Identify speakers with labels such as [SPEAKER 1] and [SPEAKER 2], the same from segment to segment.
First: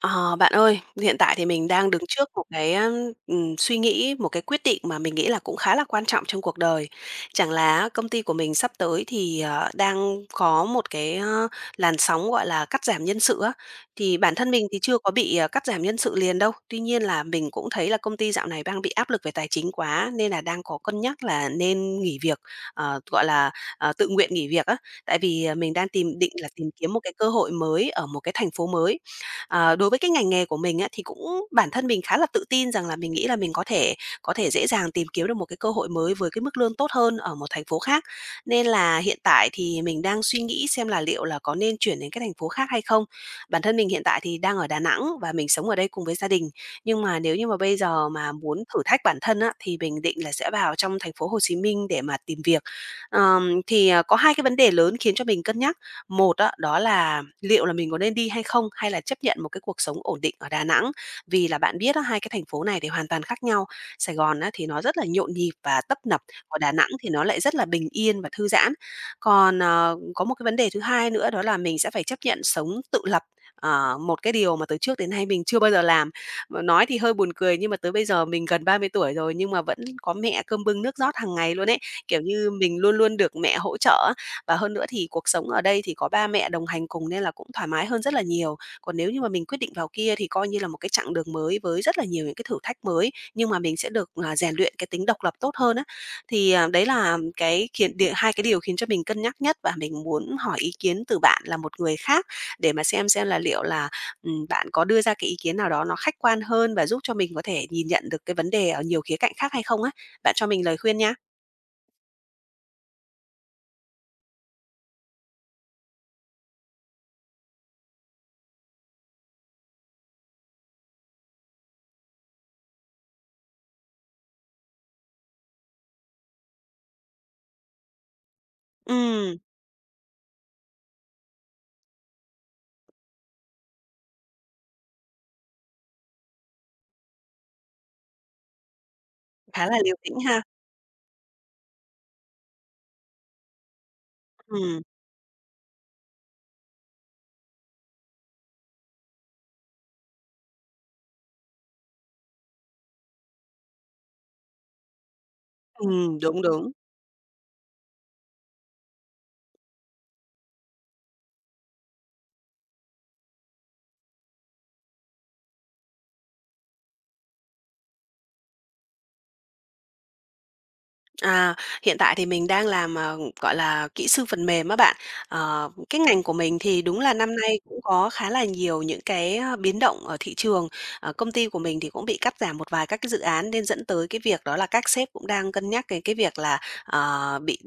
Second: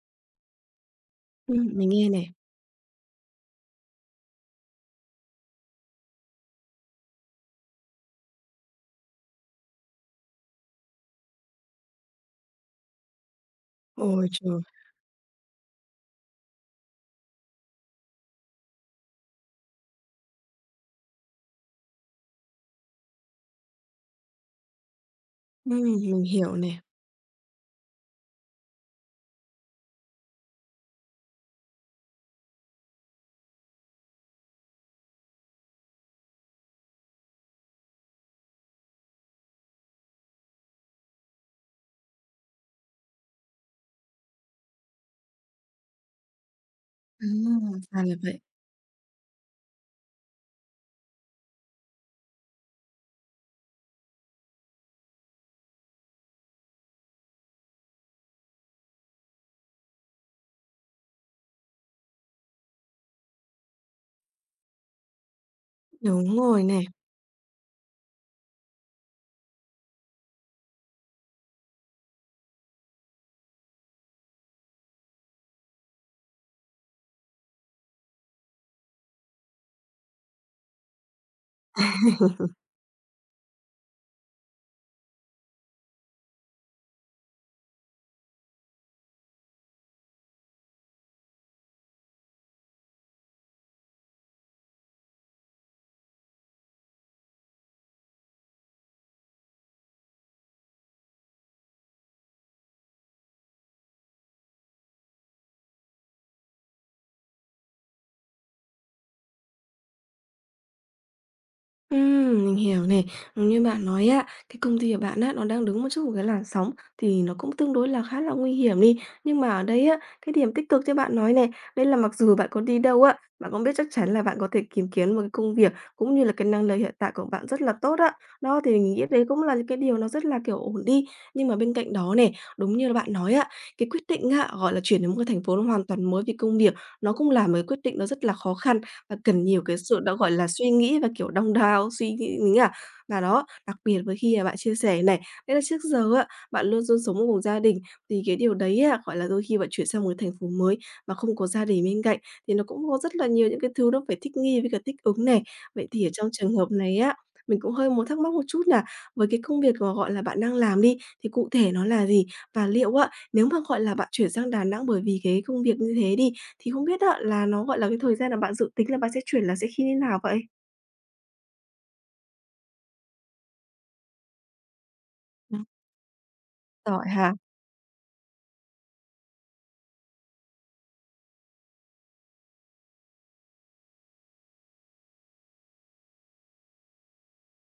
[SPEAKER 1] Ờ, Bạn ơi, hiện tại thì mình
[SPEAKER 2] Mình
[SPEAKER 1] đang đứng
[SPEAKER 2] nghe
[SPEAKER 1] trước
[SPEAKER 2] này.
[SPEAKER 1] một cái, suy nghĩ, một cái quyết định mà mình nghĩ là cũng khá là quan trọng trong cuộc đời. Chẳng là công ty của mình sắp tới thì, đang có một cái, làn sóng, gọi là, cắt giảm nhân sự á, thì
[SPEAKER 2] Ôi
[SPEAKER 1] bản thân
[SPEAKER 2] trời!
[SPEAKER 1] mình thì chưa có bị, cắt giảm nhân sự liền đâu. Tuy nhiên là mình cũng thấy là công ty dạo này đang bị áp lực về tài chính quá nên là đang có cân nhắc là nên nghỉ việc, gọi là, tự nguyện nghỉ việc á. Tại vì, mình đang tìm
[SPEAKER 2] Mình
[SPEAKER 1] định là
[SPEAKER 2] hiểu
[SPEAKER 1] tìm
[SPEAKER 2] nè.
[SPEAKER 1] kiếm một cái cơ hội mới ở một cái thành phố mới. Đối với cái ngành nghề của mình á, thì cũng bản thân mình khá là tự tin rằng là mình nghĩ là mình có thể dễ dàng tìm kiếm được một cái cơ hội mới với cái mức lương tốt hơn ở một thành phố khác. Nên là hiện tại thì mình đang suy nghĩ xem là liệu là có nên chuyển đến cái thành phố khác hay không. Bản thân mình hiện tại thì đang ở Đà Nẵng và mình sống ở đây cùng với gia đình. Nhưng mà nếu như mà bây
[SPEAKER 2] Ra
[SPEAKER 1] giờ
[SPEAKER 2] là
[SPEAKER 1] mà
[SPEAKER 2] vậy.
[SPEAKER 1] muốn thử thách bản thân á, thì mình định là sẽ vào trong thành phố Hồ Chí Minh để mà tìm việc. Có hai cái vấn đề lớn khiến cho mình cân nhắc. Một á, đó là liệu là mình có nên đi hay không, hay là chấp nhận một cái cuộc sống ổn định ở Đà Nẵng? Vì là bạn biết á, hai cái thành phố này thì hoàn toàn khác nhau. Sài Gòn á, thì nó rất là nhộn nhịp và tấp nập,
[SPEAKER 2] Đúng
[SPEAKER 1] còn
[SPEAKER 2] rồi
[SPEAKER 1] Đà
[SPEAKER 2] nè.
[SPEAKER 1] Nẵng thì nó lại rất là bình yên và thư giãn. Còn, có một cái vấn đề thứ hai nữa đó là mình sẽ phải chấp nhận sống tự lập, một cái điều mà từ trước đến nay mình chưa bao giờ làm. Mà nói thì hơi buồn cười nhưng mà tới bây giờ mình gần 30 tuổi rồi nhưng mà vẫn có mẹ cơm bưng nước rót hàng ngày luôn ấy. Kiểu như, mình luôn luôn được mẹ hỗ trợ á, và hơn nữa thì cuộc sống ở đây thì có ba mẹ đồng hành cùng nên là cũng thoải mái hơn rất là nhiều. Còn nếu như mà mình quyết định vào kia thì coi như là một cái chặng đường mới với rất là nhiều những cái thử thách mới, nhưng mà mình sẽ được, rèn luyện cái tính độc lập tốt hơn á. Thì, đấy là cái khiến đ hai cái điều khiến cho mình cân nhắc nhất và mình muốn hỏi ý kiến từ bạn là một người khác để mà xem là liệu là, bạn có đưa ra cái ý kiến nào đó nó khách quan hơn và giúp cho mình có thể nhìn nhận được cái vấn đề ở nhiều khía cạnh khác hay không á. Bạn cho mình lời khuyên nhá.
[SPEAKER 2] Mình hiểu nè. Đúng như bạn nói á, cái công ty của bạn á, nó đang đứng một chút một cái làn sóng thì nó cũng tương đối là khá là nguy hiểm đi. Nhưng mà ở đây á, cái điểm tích cực như bạn nói này, đây là mặc dù bạn có đi đâu á, bạn cũng biết chắc chắn là bạn có thể kiếm kiếm một cái công việc cũng như là cái năng lực hiện tại của bạn rất là tốt á. Đó, thì mình nghĩ đấy
[SPEAKER 1] Ừm,
[SPEAKER 2] cũng là những cái điều nó rất là, kiểu, ổn đi. Nhưng mà bên cạnh đó này, đúng như là bạn nói á, cái quyết định á, gọi là, chuyển đến một cái thành phố nó hoàn toàn mới về công việc, nó cũng là một cái quyết định nó rất là khó khăn và cần nhiều
[SPEAKER 1] khá
[SPEAKER 2] cái
[SPEAKER 1] là liều
[SPEAKER 2] sự đã,
[SPEAKER 1] lĩnh
[SPEAKER 2] gọi
[SPEAKER 1] ha.
[SPEAKER 2] là, suy nghĩ và, kiểu, đong đao, suy nghĩ mình nghĩ à. Và đó, đặc biệt với khi, bạn chia
[SPEAKER 1] Ừm.
[SPEAKER 2] sẻ này, đấy là trước giờ á, bạn luôn luôn sống cùng gia đình, thì cái điều đấy á, gọi là, đôi khi bạn chuyển sang một thành phố mới mà không có gia đình bên cạnh thì nó cũng có rất là nhiều những cái thứ nó phải thích nghi với cả thích ứng này. Vậy thì ở trong
[SPEAKER 1] Đúng,
[SPEAKER 2] trường hợp
[SPEAKER 1] đúng.
[SPEAKER 2] này á, mình cũng hơi muốn thắc mắc một chút nà, với cái công việc mà, gọi là, bạn đang làm đi, thì cụ thể nó là gì? Và liệu á, nếu mà, gọi là, bạn chuyển sang Đà Nẵng bởi vì cái công việc như thế đi, thì không biết á là nó, gọi là, cái thời gian là bạn dự tính là bạn sẽ chuyển là sẽ khi như nào vậy?
[SPEAKER 1] À, hiện tại thì mình đang làm, gọi là, kỹ sư phần mềm á bạn.
[SPEAKER 2] Nó
[SPEAKER 1] Ờ, cái ngành của mình thì đúng
[SPEAKER 2] giỏi
[SPEAKER 1] là
[SPEAKER 2] ha?
[SPEAKER 1] năm nay cũng có khá là nhiều những cái, biến động ở thị trường. Công ty của mình thì cũng bị cắt giảm một vài các cái dự án nên dẫn tới cái việc đó là các sếp cũng đang cân nhắc cái việc là, bị,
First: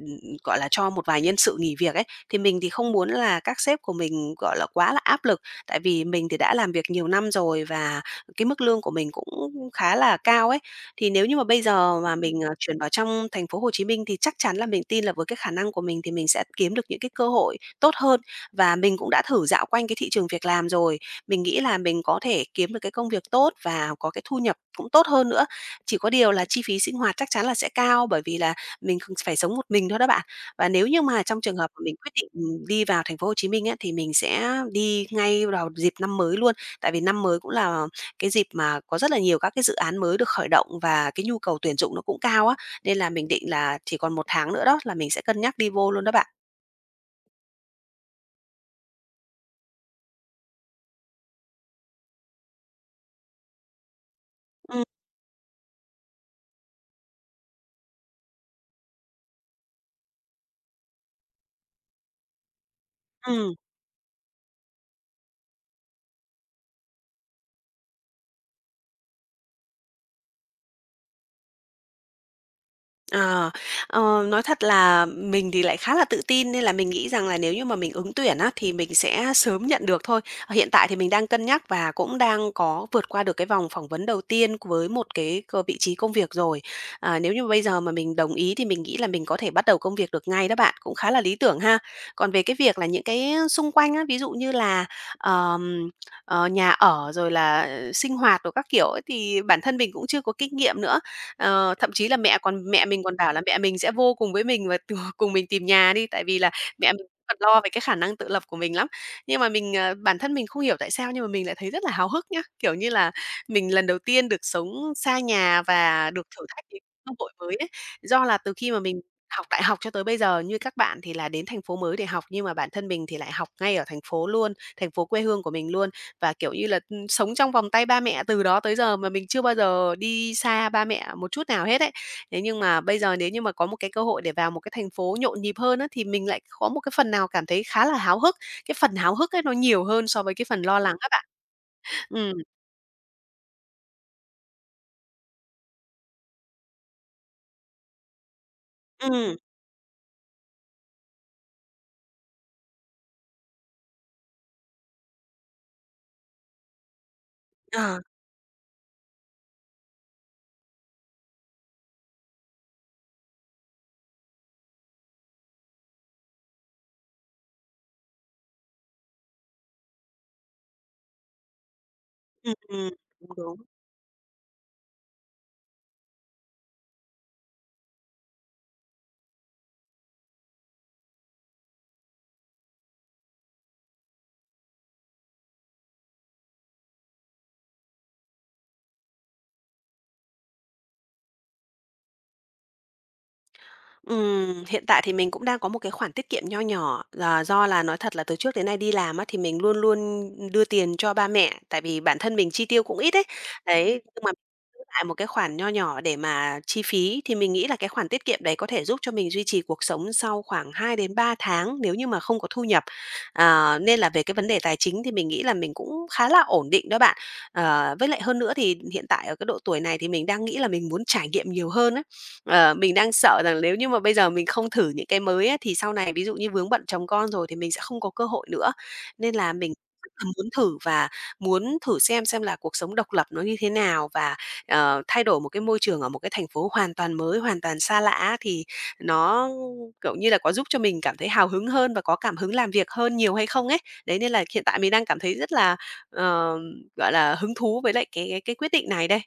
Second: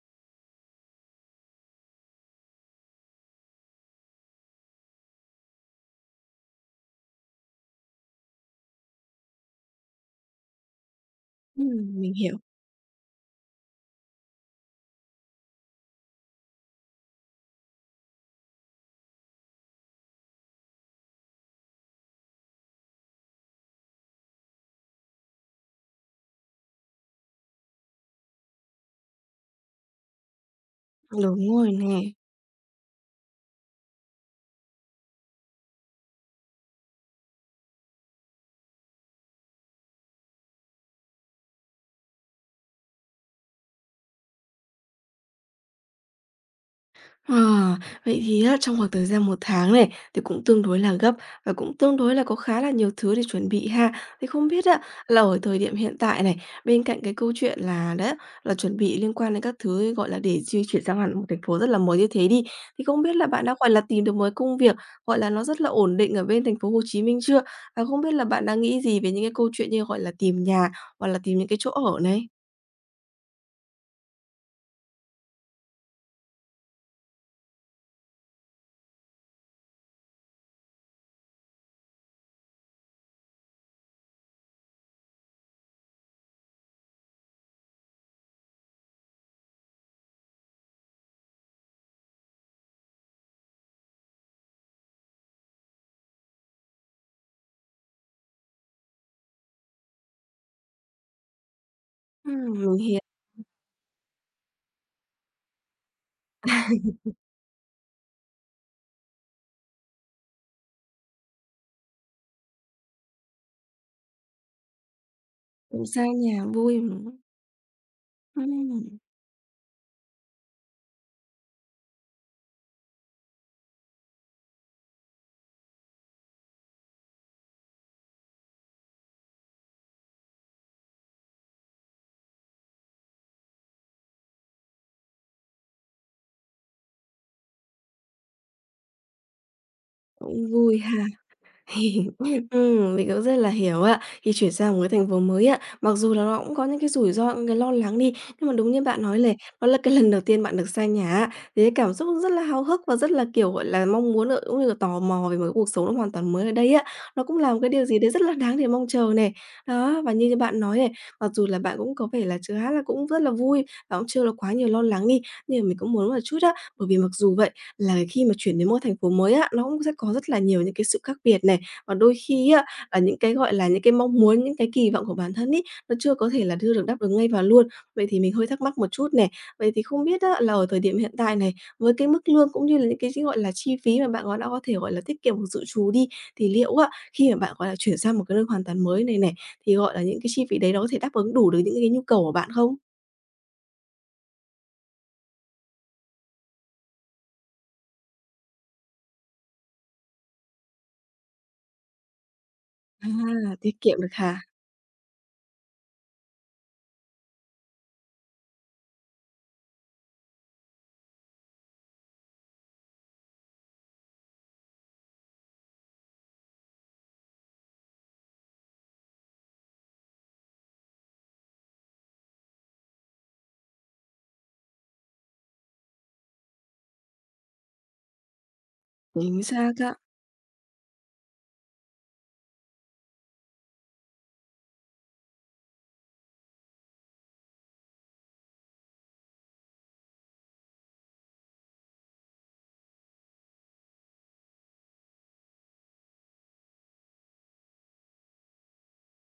[SPEAKER 1] gọi là, cho một vài nhân sự nghỉ việc ấy. Thì mình thì không muốn là các sếp của mình, gọi là, quá là áp lực, tại vì mình thì đã làm việc nhiều năm rồi và cái mức lương của mình cũng khá là cao ấy. Thì nếu như mà bây giờ
[SPEAKER 2] Mình
[SPEAKER 1] mà
[SPEAKER 2] hiểu.
[SPEAKER 1] mình, chuyển vào trong thành phố Hồ Chí Minh thì chắc chắn là mình tin là với cái khả năng của mình thì mình sẽ kiếm được những cái cơ hội tốt hơn. Và mình cũng đã thử dạo quanh cái thị trường việc làm rồi, mình nghĩ là mình có thể kiếm được cái công việc tốt và có cái thu nhập cũng tốt hơn nữa. Chỉ có điều là chi phí sinh hoạt chắc chắn là sẽ cao bởi vì là mình phải sống một mình thôi đó bạn. Và nếu như mà trong
[SPEAKER 2] Đúng
[SPEAKER 1] trường
[SPEAKER 2] rồi
[SPEAKER 1] hợp mà mình
[SPEAKER 2] nè.
[SPEAKER 1] quyết định, đi vào thành phố Hồ Chí Minh á, thì mình sẽ đi ngay vào dịp năm mới luôn, tại vì năm mới cũng là cái dịp mà có rất là nhiều các cái dự án mới được khởi động và cái nhu cầu tuyển dụng nó cũng cao á, nên là mình định là chỉ còn 1 tháng nữa đó là mình sẽ cân nhắc đi vô luôn đó bạn.
[SPEAKER 2] Ờ, vậy thì á, trong khoảng thời gian một tháng này thì cũng tương đối là gấp và cũng tương đối là có khá là nhiều thứ để chuẩn bị ha. Thì không biết á,
[SPEAKER 1] Ừm,
[SPEAKER 2] là ở thời điểm hiện tại này, bên cạnh cái câu chuyện là đấy, là chuẩn bị liên quan đến các thứ, gọi là, để di chuyển sang hẳn một thành phố rất là mới như thế đi, thì không biết là bạn
[SPEAKER 1] ừm.
[SPEAKER 2] đã, gọi là, tìm được một cái công việc, gọi là, nó rất là ổn định ở bên thành phố Hồ Chí Minh chưa? Và không biết là bạn đang nghĩ gì về những cái câu chuyện như, gọi là, tìm nhà hoặc là tìm những cái chỗ ở này?
[SPEAKER 1] Ờ, nói thật là mình thì lại khá là tự tin nên là mình nghĩ rằng là nếu như mà mình ứng tuyển á, thì mình sẽ sớm nhận được thôi. Hiện tại thì mình đang cân nhắc và cũng đang có vượt qua được cái vòng phỏng vấn đầu tiên với một cái vị trí công việc rồi. À, nếu như bây giờ mà mình đồng ý thì mình nghĩ là mình có thể bắt đầu công việc được ngay đó bạn, cũng khá là lý tưởng ha. Còn về cái việc là những cái xung quanh á, ví dụ như là ờm, nhà ở rồi là sinh hoạt rồi các kiểu ấy, thì bản thân mình cũng chưa có kinh nghiệm nữa. Ờ, thậm chí là
[SPEAKER 2] Mình
[SPEAKER 1] mẹ
[SPEAKER 2] hiểu.
[SPEAKER 1] mình còn bảo là mẹ mình sẽ vô cùng với mình và cùng mình tìm nhà đi, tại vì là mẹ mình còn lo về cái khả năng tự lập của mình lắm. Nhưng mà mình, ờ bản thân mình không hiểu tại sao nhưng mà mình lại thấy rất là háo hức nhá, kiểu như là, mình lần đầu tiên được sống xa nhà
[SPEAKER 2] Cũng xa
[SPEAKER 1] và được
[SPEAKER 2] nhà
[SPEAKER 1] thử thách
[SPEAKER 2] vui,
[SPEAKER 1] những
[SPEAKER 2] ừm.
[SPEAKER 1] cơ hội mới ấy. Do là từ khi mà
[SPEAKER 2] Ừm.
[SPEAKER 1] mình học đại học cho tới bây giờ, như các bạn thì là đến thành phố mới để học, nhưng mà bản thân mình thì lại học ngay ở thành phố luôn, thành phố quê hương của mình luôn. Và, kiểu như là, sống trong vòng tay ba mẹ từ đó tới giờ mà mình chưa bao giờ đi xa ba mẹ một chút nào hết ấy. Thế nhưng mà bây giờ nếu như mà có một cái cơ hội để vào một cái thành phố nhộn nhịp hơn á, thì mình lại có một cái phần nào cảm thấy khá là háo hức. Cái phần háo hức ấy nó nhiều hơn so với cái
[SPEAKER 2] Cũng
[SPEAKER 1] phần
[SPEAKER 2] vui
[SPEAKER 1] lo lắng
[SPEAKER 2] ha.
[SPEAKER 1] các bạn. Ừm,
[SPEAKER 2] Mình cũng rất là hiểu ạ. Khi chuyển sang một cái thành phố mới ạ mặc dù là nó cũng có những cái rủi ro, những cái lo lắng đi, nhưng mà đúng như bạn nói lề
[SPEAKER 1] ừm,
[SPEAKER 2] đó là cái lần đầu tiên bạn được xa nhà á, thế cảm xúc rất là háo hức và rất là, kiểu, gọi là, mong muốn, cũng như là tò mò về một cái cuộc sống nó hoàn toàn mới ở đây á. Nó cũng là một cái điều gì
[SPEAKER 1] ờ,
[SPEAKER 2] đấy rất là đáng để mong chờ nè. Đó, và như bạn nói này, mặc dù là bạn cũng có vẻ là chưa hát là cũng rất là vui và cũng chưa là quá nhiều lo lắng đi, nhưng mà mình cũng muốn một chút á, bởi vì mặc dù vậy là khi mà chuyển đến một thành phố mới á, nó cũng sẽ có rất là nhiều những cái sự khác biệt này, và đôi khi
[SPEAKER 1] ừm,
[SPEAKER 2] á,
[SPEAKER 1] ừm,
[SPEAKER 2] những
[SPEAKER 1] đúng,
[SPEAKER 2] cái, gọi
[SPEAKER 1] đúng.
[SPEAKER 2] là, những cái mong muốn, những cái kỳ vọng của bản thân ấy, nó chưa có thể là đưa được đáp ứng ngay và luôn. Vậy thì mình hơi thắc mắc một chút nè, vậy thì không biết á, là ở thời điểm hiện tại này, với cái mức lương cũng như là những cái chi gọi là, chi phí mà bạn, gọi, đã có thể, gọi là, tiết kiệm hoặc dự trù đi, thì liệu á, khi mà bạn, gọi là, chuyển sang một cái nơi hoàn toàn mới này này, thì, gọi là, những cái chi phí đấy nó có thể đáp ứng đủ được những cái nhu cầu của bạn không?
[SPEAKER 1] Hiện tại thì mình cũng đang có một cái khoản tiết kiệm nho nhỏ, là do là nói thật là từ trước đến nay đi làm á, thì mình luôn luôn đưa tiền cho ba mẹ, tại vì bản thân mình chi tiêu cũng ít ấy.
[SPEAKER 2] À, tiết kiệm
[SPEAKER 1] Đấy,
[SPEAKER 2] được
[SPEAKER 1] nhưng mà
[SPEAKER 2] hả?
[SPEAKER 1] giữ lại một cái khoản nho nhỏ để mà chi phí, thì mình nghĩ là cái khoản tiết kiệm đấy có thể giúp cho mình duy trì cuộc sống sau khoảng 2 đến 3 tháng nếu như mà không có thu nhập. À, nên là về cái vấn đề tài chính thì mình nghĩ là mình cũng khá là ổn định đó bạn. Với lại hơn nữa thì hiện tại ở cái độ tuổi này thì mình đang nghĩ là mình muốn trải nghiệm nhiều hơn ấy. Mình đang sợ rằng nếu như mà bây giờ mình không thử những cái mới á, thì sau này ví dụ như vướng bận chồng con rồi thì mình sẽ không có cơ hội nữa. Nên
[SPEAKER 2] Chính
[SPEAKER 1] là mình
[SPEAKER 2] xác ạ.
[SPEAKER 1] rất là muốn thử và muốn thử xem là cuộc sống độc lập nó như thế nào và, thay đổi một cái môi trường ở một cái thành phố hoàn toàn mới, hoàn toàn xa lạ thì nó, kiểu như là, có giúp cho mình cảm thấy hào hứng hơn và có cảm hứng làm việc hơn nhiều hay không ấy. Đấy, nên là hiện tại mình đang cảm thấy rất là, ờ, gọi là, hứng thú với lại cái quyết định này đây.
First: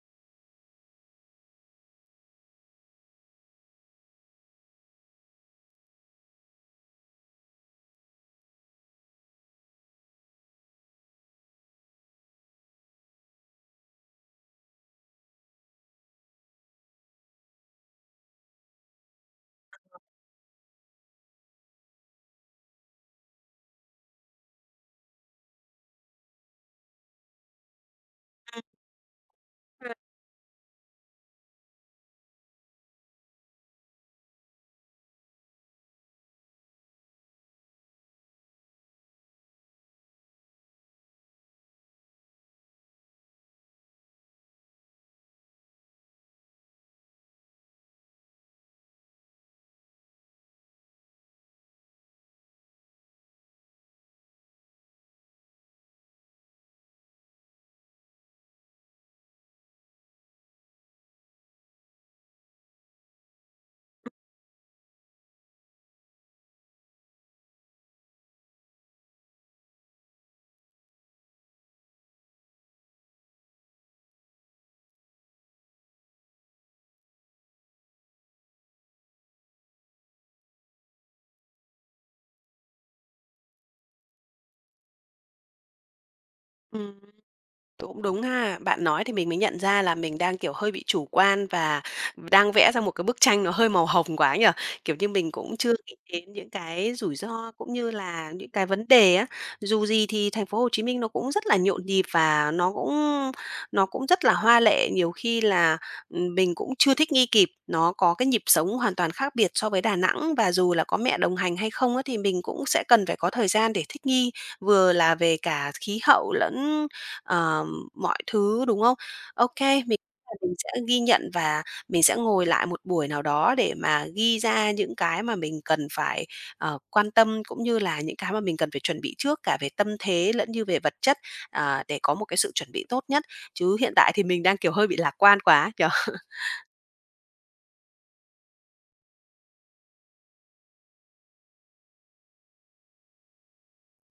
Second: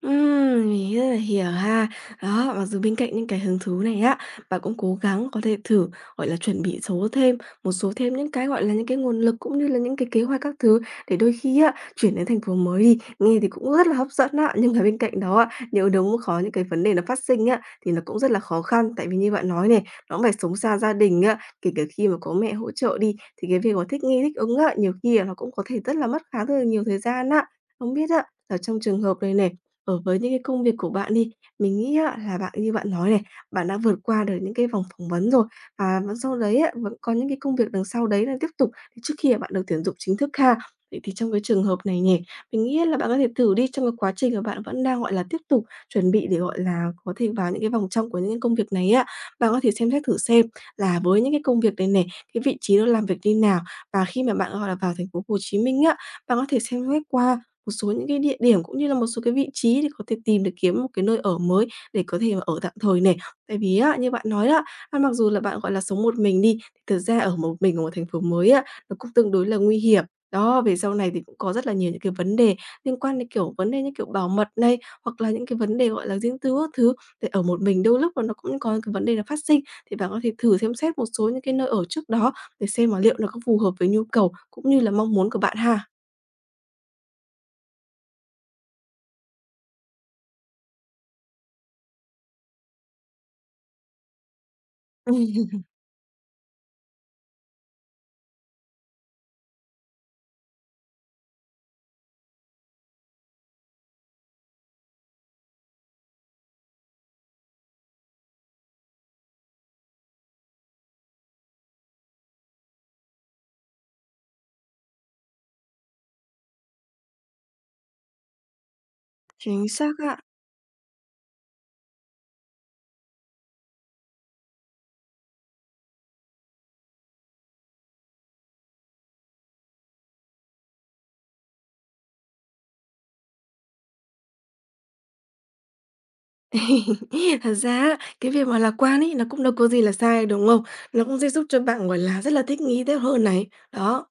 [SPEAKER 2] Mình rất là hiểu ha. Đó, mặc dù bên cạnh những cái hứng thú này á, bạn cũng cố gắng có thể thử, gọi là, chuẩn bị số thêm một số thêm những cái, gọi là, những cái nguồn lực cũng như là những cái kế hoạch các thứ, để đôi khi á, chuyển đến thành phố mới đi, nghe thì cũng rất là hấp dẫn á, nhưng mà bên cạnh đó á, nếu đúng có những cái vấn đề nó phát sinh á, thì nó cũng rất là khó khăn. Tại vì như bạn nói này, nó cũng phải sống xa gia đình á, kể cả khi mà có mẹ hỗ trợ đi, thì cái việc mà thích nghi, thích ứng á, nhiều khi là nó cũng có thể rất là mất khá là nhiều thời gian á. Không biết á, ở trong trường hợp này nè,
[SPEAKER 1] Ừm.
[SPEAKER 2] ở với những cái công việc của bạn đi, mình nghĩ á là bạn như bạn nói này, bạn đã vượt qua được những cái vòng phỏng vấn rồi, và vẫn sau đấy á, vẫn có những cái công việc đằng sau đấy là tiếp tục trước khi bạn được tuyển dụng chính thức ha. Vậy thì trong cái trường hợp này nhỉ, mình nghĩ là bạn có thể thử đi trong cái quá trình mà bạn vẫn đang, gọi là, tiếp tục chuẩn bị để, gọi là, có thể vào những cái vòng trong của những cái công việc này á, bạn có thể xem xét thử xem là với những cái công việc này này, cái vị trí nó làm việc như nào? Và khi mà bạn, gọi là, vào thành phố Hồ Chí Minh á, bạn có thể xem xét qua một số những cái địa điểm cũng như là một số cái vị trí để có thể tìm kiếm một cái nơi ở mới để có thể mà ở tạm thời này. Tại vì á, như bạn nói đó, mặc dù là bạn, gọi là, sống một mình đi, thì thực ra ở một mình ở một thành phố mới á, nó cũng tương đối là nguy hiểm. Đó, về sau này thì cũng có rất là nhiều những cái vấn đề liên quan đến, kiểu, vấn đề như kiểu bảo mật này, hoặc là những cái vấn đề, gọi là, riêng tư các thứ. Thì ở một mình đôi lúc là nó cũng có những cái vấn đề là phát sinh, thì bạn có thể thử xem xét một số những cái nơi ở trước đó để xem mà liệu nó có phù hợp với nhu cầu cũng như là mong muốn của bạn ha.
[SPEAKER 1] Cũng đúng ha. Bạn nói thì mình mới nhận ra là mình đang, kiểu, hơi bị chủ quan và đang vẽ ra một cái bức tranh nó hơi màu hồng quá nhở. Kiểu như, mình cũng chưa nghĩ đến những cái rủi ro cũng như là những cái vấn đề á. Dù gì thì thành phố Hồ Chí Minh nó cũng rất là nhộn nhịp và nó cũng rất là hoa lệ, nhiều khi là, mình cũng chưa thích nghi kịp. Nó có cái nhịp sống hoàn toàn khác biệt so với Đà Nẵng và dù là có mẹ đồng hành hay không á, thì mình cũng sẽ cần phải có thời gian để thích nghi, vừa là về cả khí hậu lẫn, ờ mọi thứ, đúng không? OK,
[SPEAKER 2] Chính xác
[SPEAKER 1] mình
[SPEAKER 2] á.
[SPEAKER 1] mình sẽ ghi nhận và mình sẽ ngồi lại một buổi nào đó để mà ghi ra những cái mà mình cần phải, quan tâm, cũng như là những cái mà mình cần phải chuẩn bị trước cả về tâm thế lẫn như về vật chất, để có một cái sự chuẩn bị tốt nhất. Chứ hiện tại thì mình đang, kiểu, hơi bị lạc quan quá ấy nhỉ?
[SPEAKER 2] Thật ra á, cái việc mà lạc quan ấy, nó cũng đâu có gì là sai, đúng không? Nó cũng sẽ giúp cho bạn, gọi là, rất là thích nghi tốt hơn này. Đó,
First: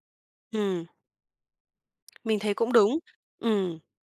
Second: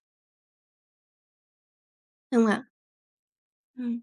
[SPEAKER 1] Ừm, mình
[SPEAKER 2] đúng không
[SPEAKER 1] thấy
[SPEAKER 2] ạ?
[SPEAKER 1] cũng đúng. Ừm,
[SPEAKER 2] Ừm.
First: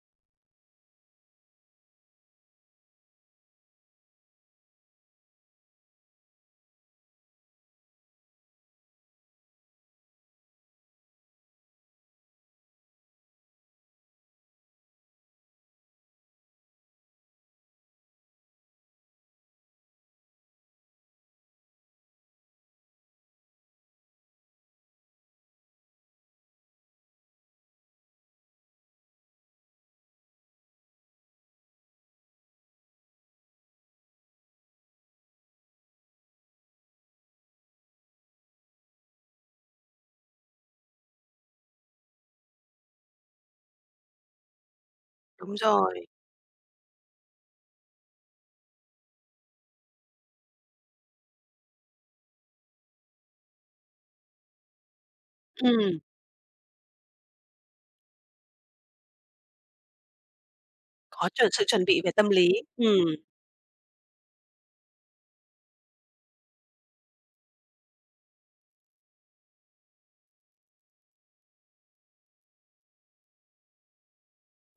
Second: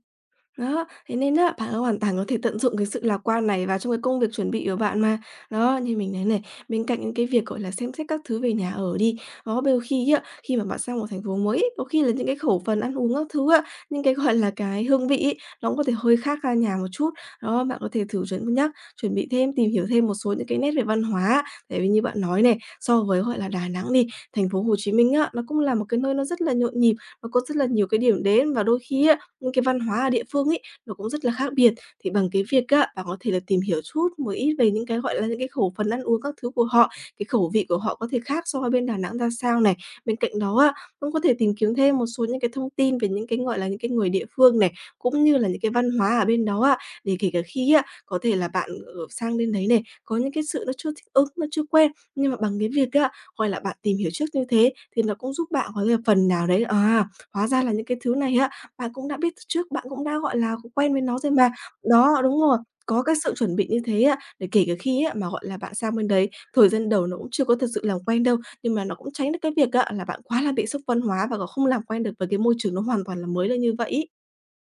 [SPEAKER 2] Đó, thế nên á, bạn hoàn toàn có thể tận dụng cái sự lạc quan này vào trong cái công việc chuẩn bị của bạn mà. Đó, như mình nói này, bên cạnh những cái việc, gọi là, xem xét các thứ về nhà ở đi, đó, đôi khi á, khi mà bạn sang một thành phố mới ấy, có khi là những cái khẩu phần ăn uống các thứ á, những cái, gọi là, cái hương vị ấy, nó cũng có thể hơi khác ra nhà một chút. Đó, bạn có thể thử chuẩn nhắc, chuẩn bị thêm, tìm hiểu thêm một số những cái nét về văn hóa á. Tại vì như bạn nói này, so với, gọi là, Đà Nẵng đi, thành phố Hồ Chí Minh á, nó cũng là một cái nơi nó rất là nhộn nhịp, nó có rất là nhiều cái điểm đến và đôi khi á, những cái văn hóa ở địa phương ấy, nó cũng rất là khác biệt. Thì bằng cái việc á, bạn có thể là tìm hiểu chút một ít về những cái, gọi là, những cái khẩu phần ăn uống các thứ của họ, cái khẩu vị của họ có thể khác so với bên Đà Nẵng ra sao này. Bên cạnh đó á, cũng có thể tìm kiếm thêm một số những cái thông tin về những cái, gọi là, những cái người địa phương này, cũng như là
[SPEAKER 1] đúng
[SPEAKER 2] những cái văn
[SPEAKER 1] rồi.
[SPEAKER 2] hóa ở bên đó ạ để kể cả khi á, có thể là bạn, sang đến đấy này, có những cái sự nó chưa thích ứng, nó chưa quen, nhưng mà bằng cái việc á, gọi là, bạn tìm hiểu trước như thế thì nó cũng giúp bạn có thể
[SPEAKER 1] Ừm,
[SPEAKER 2] phần nào đấy, à, hóa ra là những cái thứ này á bạn cũng đã biết từ trước, bạn cũng đã, gọi là, quen với nó
[SPEAKER 1] có
[SPEAKER 2] rồi mà.
[SPEAKER 1] chuẩn sự chuẩn bị về
[SPEAKER 2] Đó,
[SPEAKER 1] tâm
[SPEAKER 2] đúng
[SPEAKER 1] lý.
[SPEAKER 2] rồi, có
[SPEAKER 1] Ừm.
[SPEAKER 2] cái sự chuẩn bị như thế á, để kể cả khi á mà, gọi là, bạn sang bên đấy, thời gian đầu nó cũng chưa có thật sự làm quen đâu, nhưng mà nó cũng tránh được cái việc á là bạn quá là bị sốc văn hóa và còn không làm quen được với cái môi trường nó hoàn toàn là mới là như vậy ấy.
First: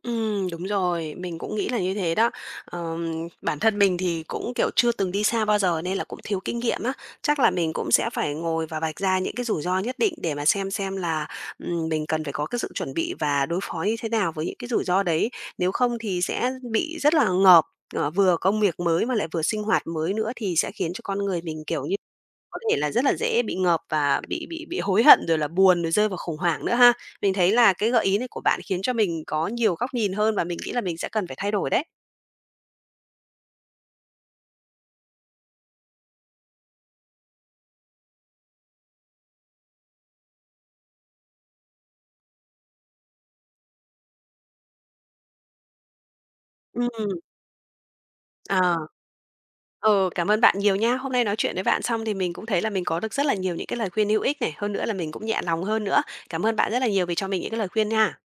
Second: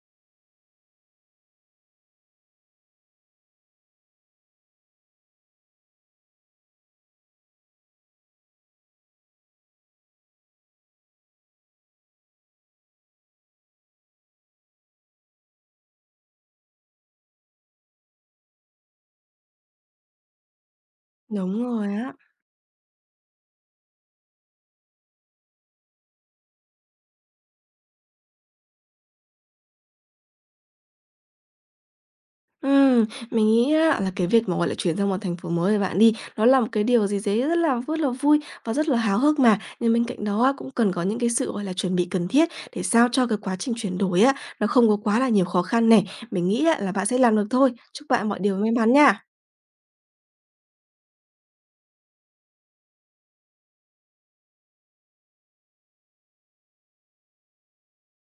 [SPEAKER 1] Đúng rồi, mình cũng nghĩ là như thế đó. Bản thân mình thì cũng, kiểu, chưa từng đi xa bao giờ nên là cũng thiếu kinh nghiệm á. Chắc là mình cũng sẽ phải ngồi và vạch ra những cái rủi ro nhất định để mà xem là, mình cần phải có cái sự chuẩn bị và đối phó như thế nào với những cái rủi ro đấy. Nếu không thì sẽ bị rất là ngợp, vừa công việc mới mà lại vừa sinh hoạt mới nữa thì sẽ khiến cho con người
[SPEAKER 2] Đúng
[SPEAKER 1] mình, kiểu
[SPEAKER 2] rồi
[SPEAKER 1] như
[SPEAKER 2] á.
[SPEAKER 1] có thể là rất là dễ bị ngợp và bị hối hận rồi là buồn rồi rơi vào khủng hoảng nữa ha. Mình thấy là cái gợi ý này của bạn khiến cho mình có nhiều góc nhìn hơn và mình nghĩ là mình sẽ cần phải thay đổi đấy.
[SPEAKER 2] Ừm, mình nghĩ á là cái việc mà, gọi là, chuyển sang một thành phố mới của bạn đi, nó là một cái điều gì đấy rất là vui và rất là háo hức mà. Nhưng bên cạnh đó á, cũng cần có những cái sự, gọi là, chuẩn bị cần thiết để sao cho cái quá trình chuyển đổi á, nó không có quá là nhiều khó khăn này. Mình nghĩ á là bạn
[SPEAKER 1] Ừm,
[SPEAKER 2] sẽ làm được thôi. Chúc bạn mọi điều may
[SPEAKER 1] ờ,
[SPEAKER 2] mắn nha!
[SPEAKER 1] ừ, cảm ơn bạn nhiều nha. Hôm nay nói chuyện với bạn xong thì mình cũng thấy là mình có được rất là nhiều những cái lời khuyên hữu ích này, hơn nữa là mình cũng nhẹ lòng hơn nữa. Cảm ơn bạn rất là nhiều vì cho mình những cái lời khuyên nha.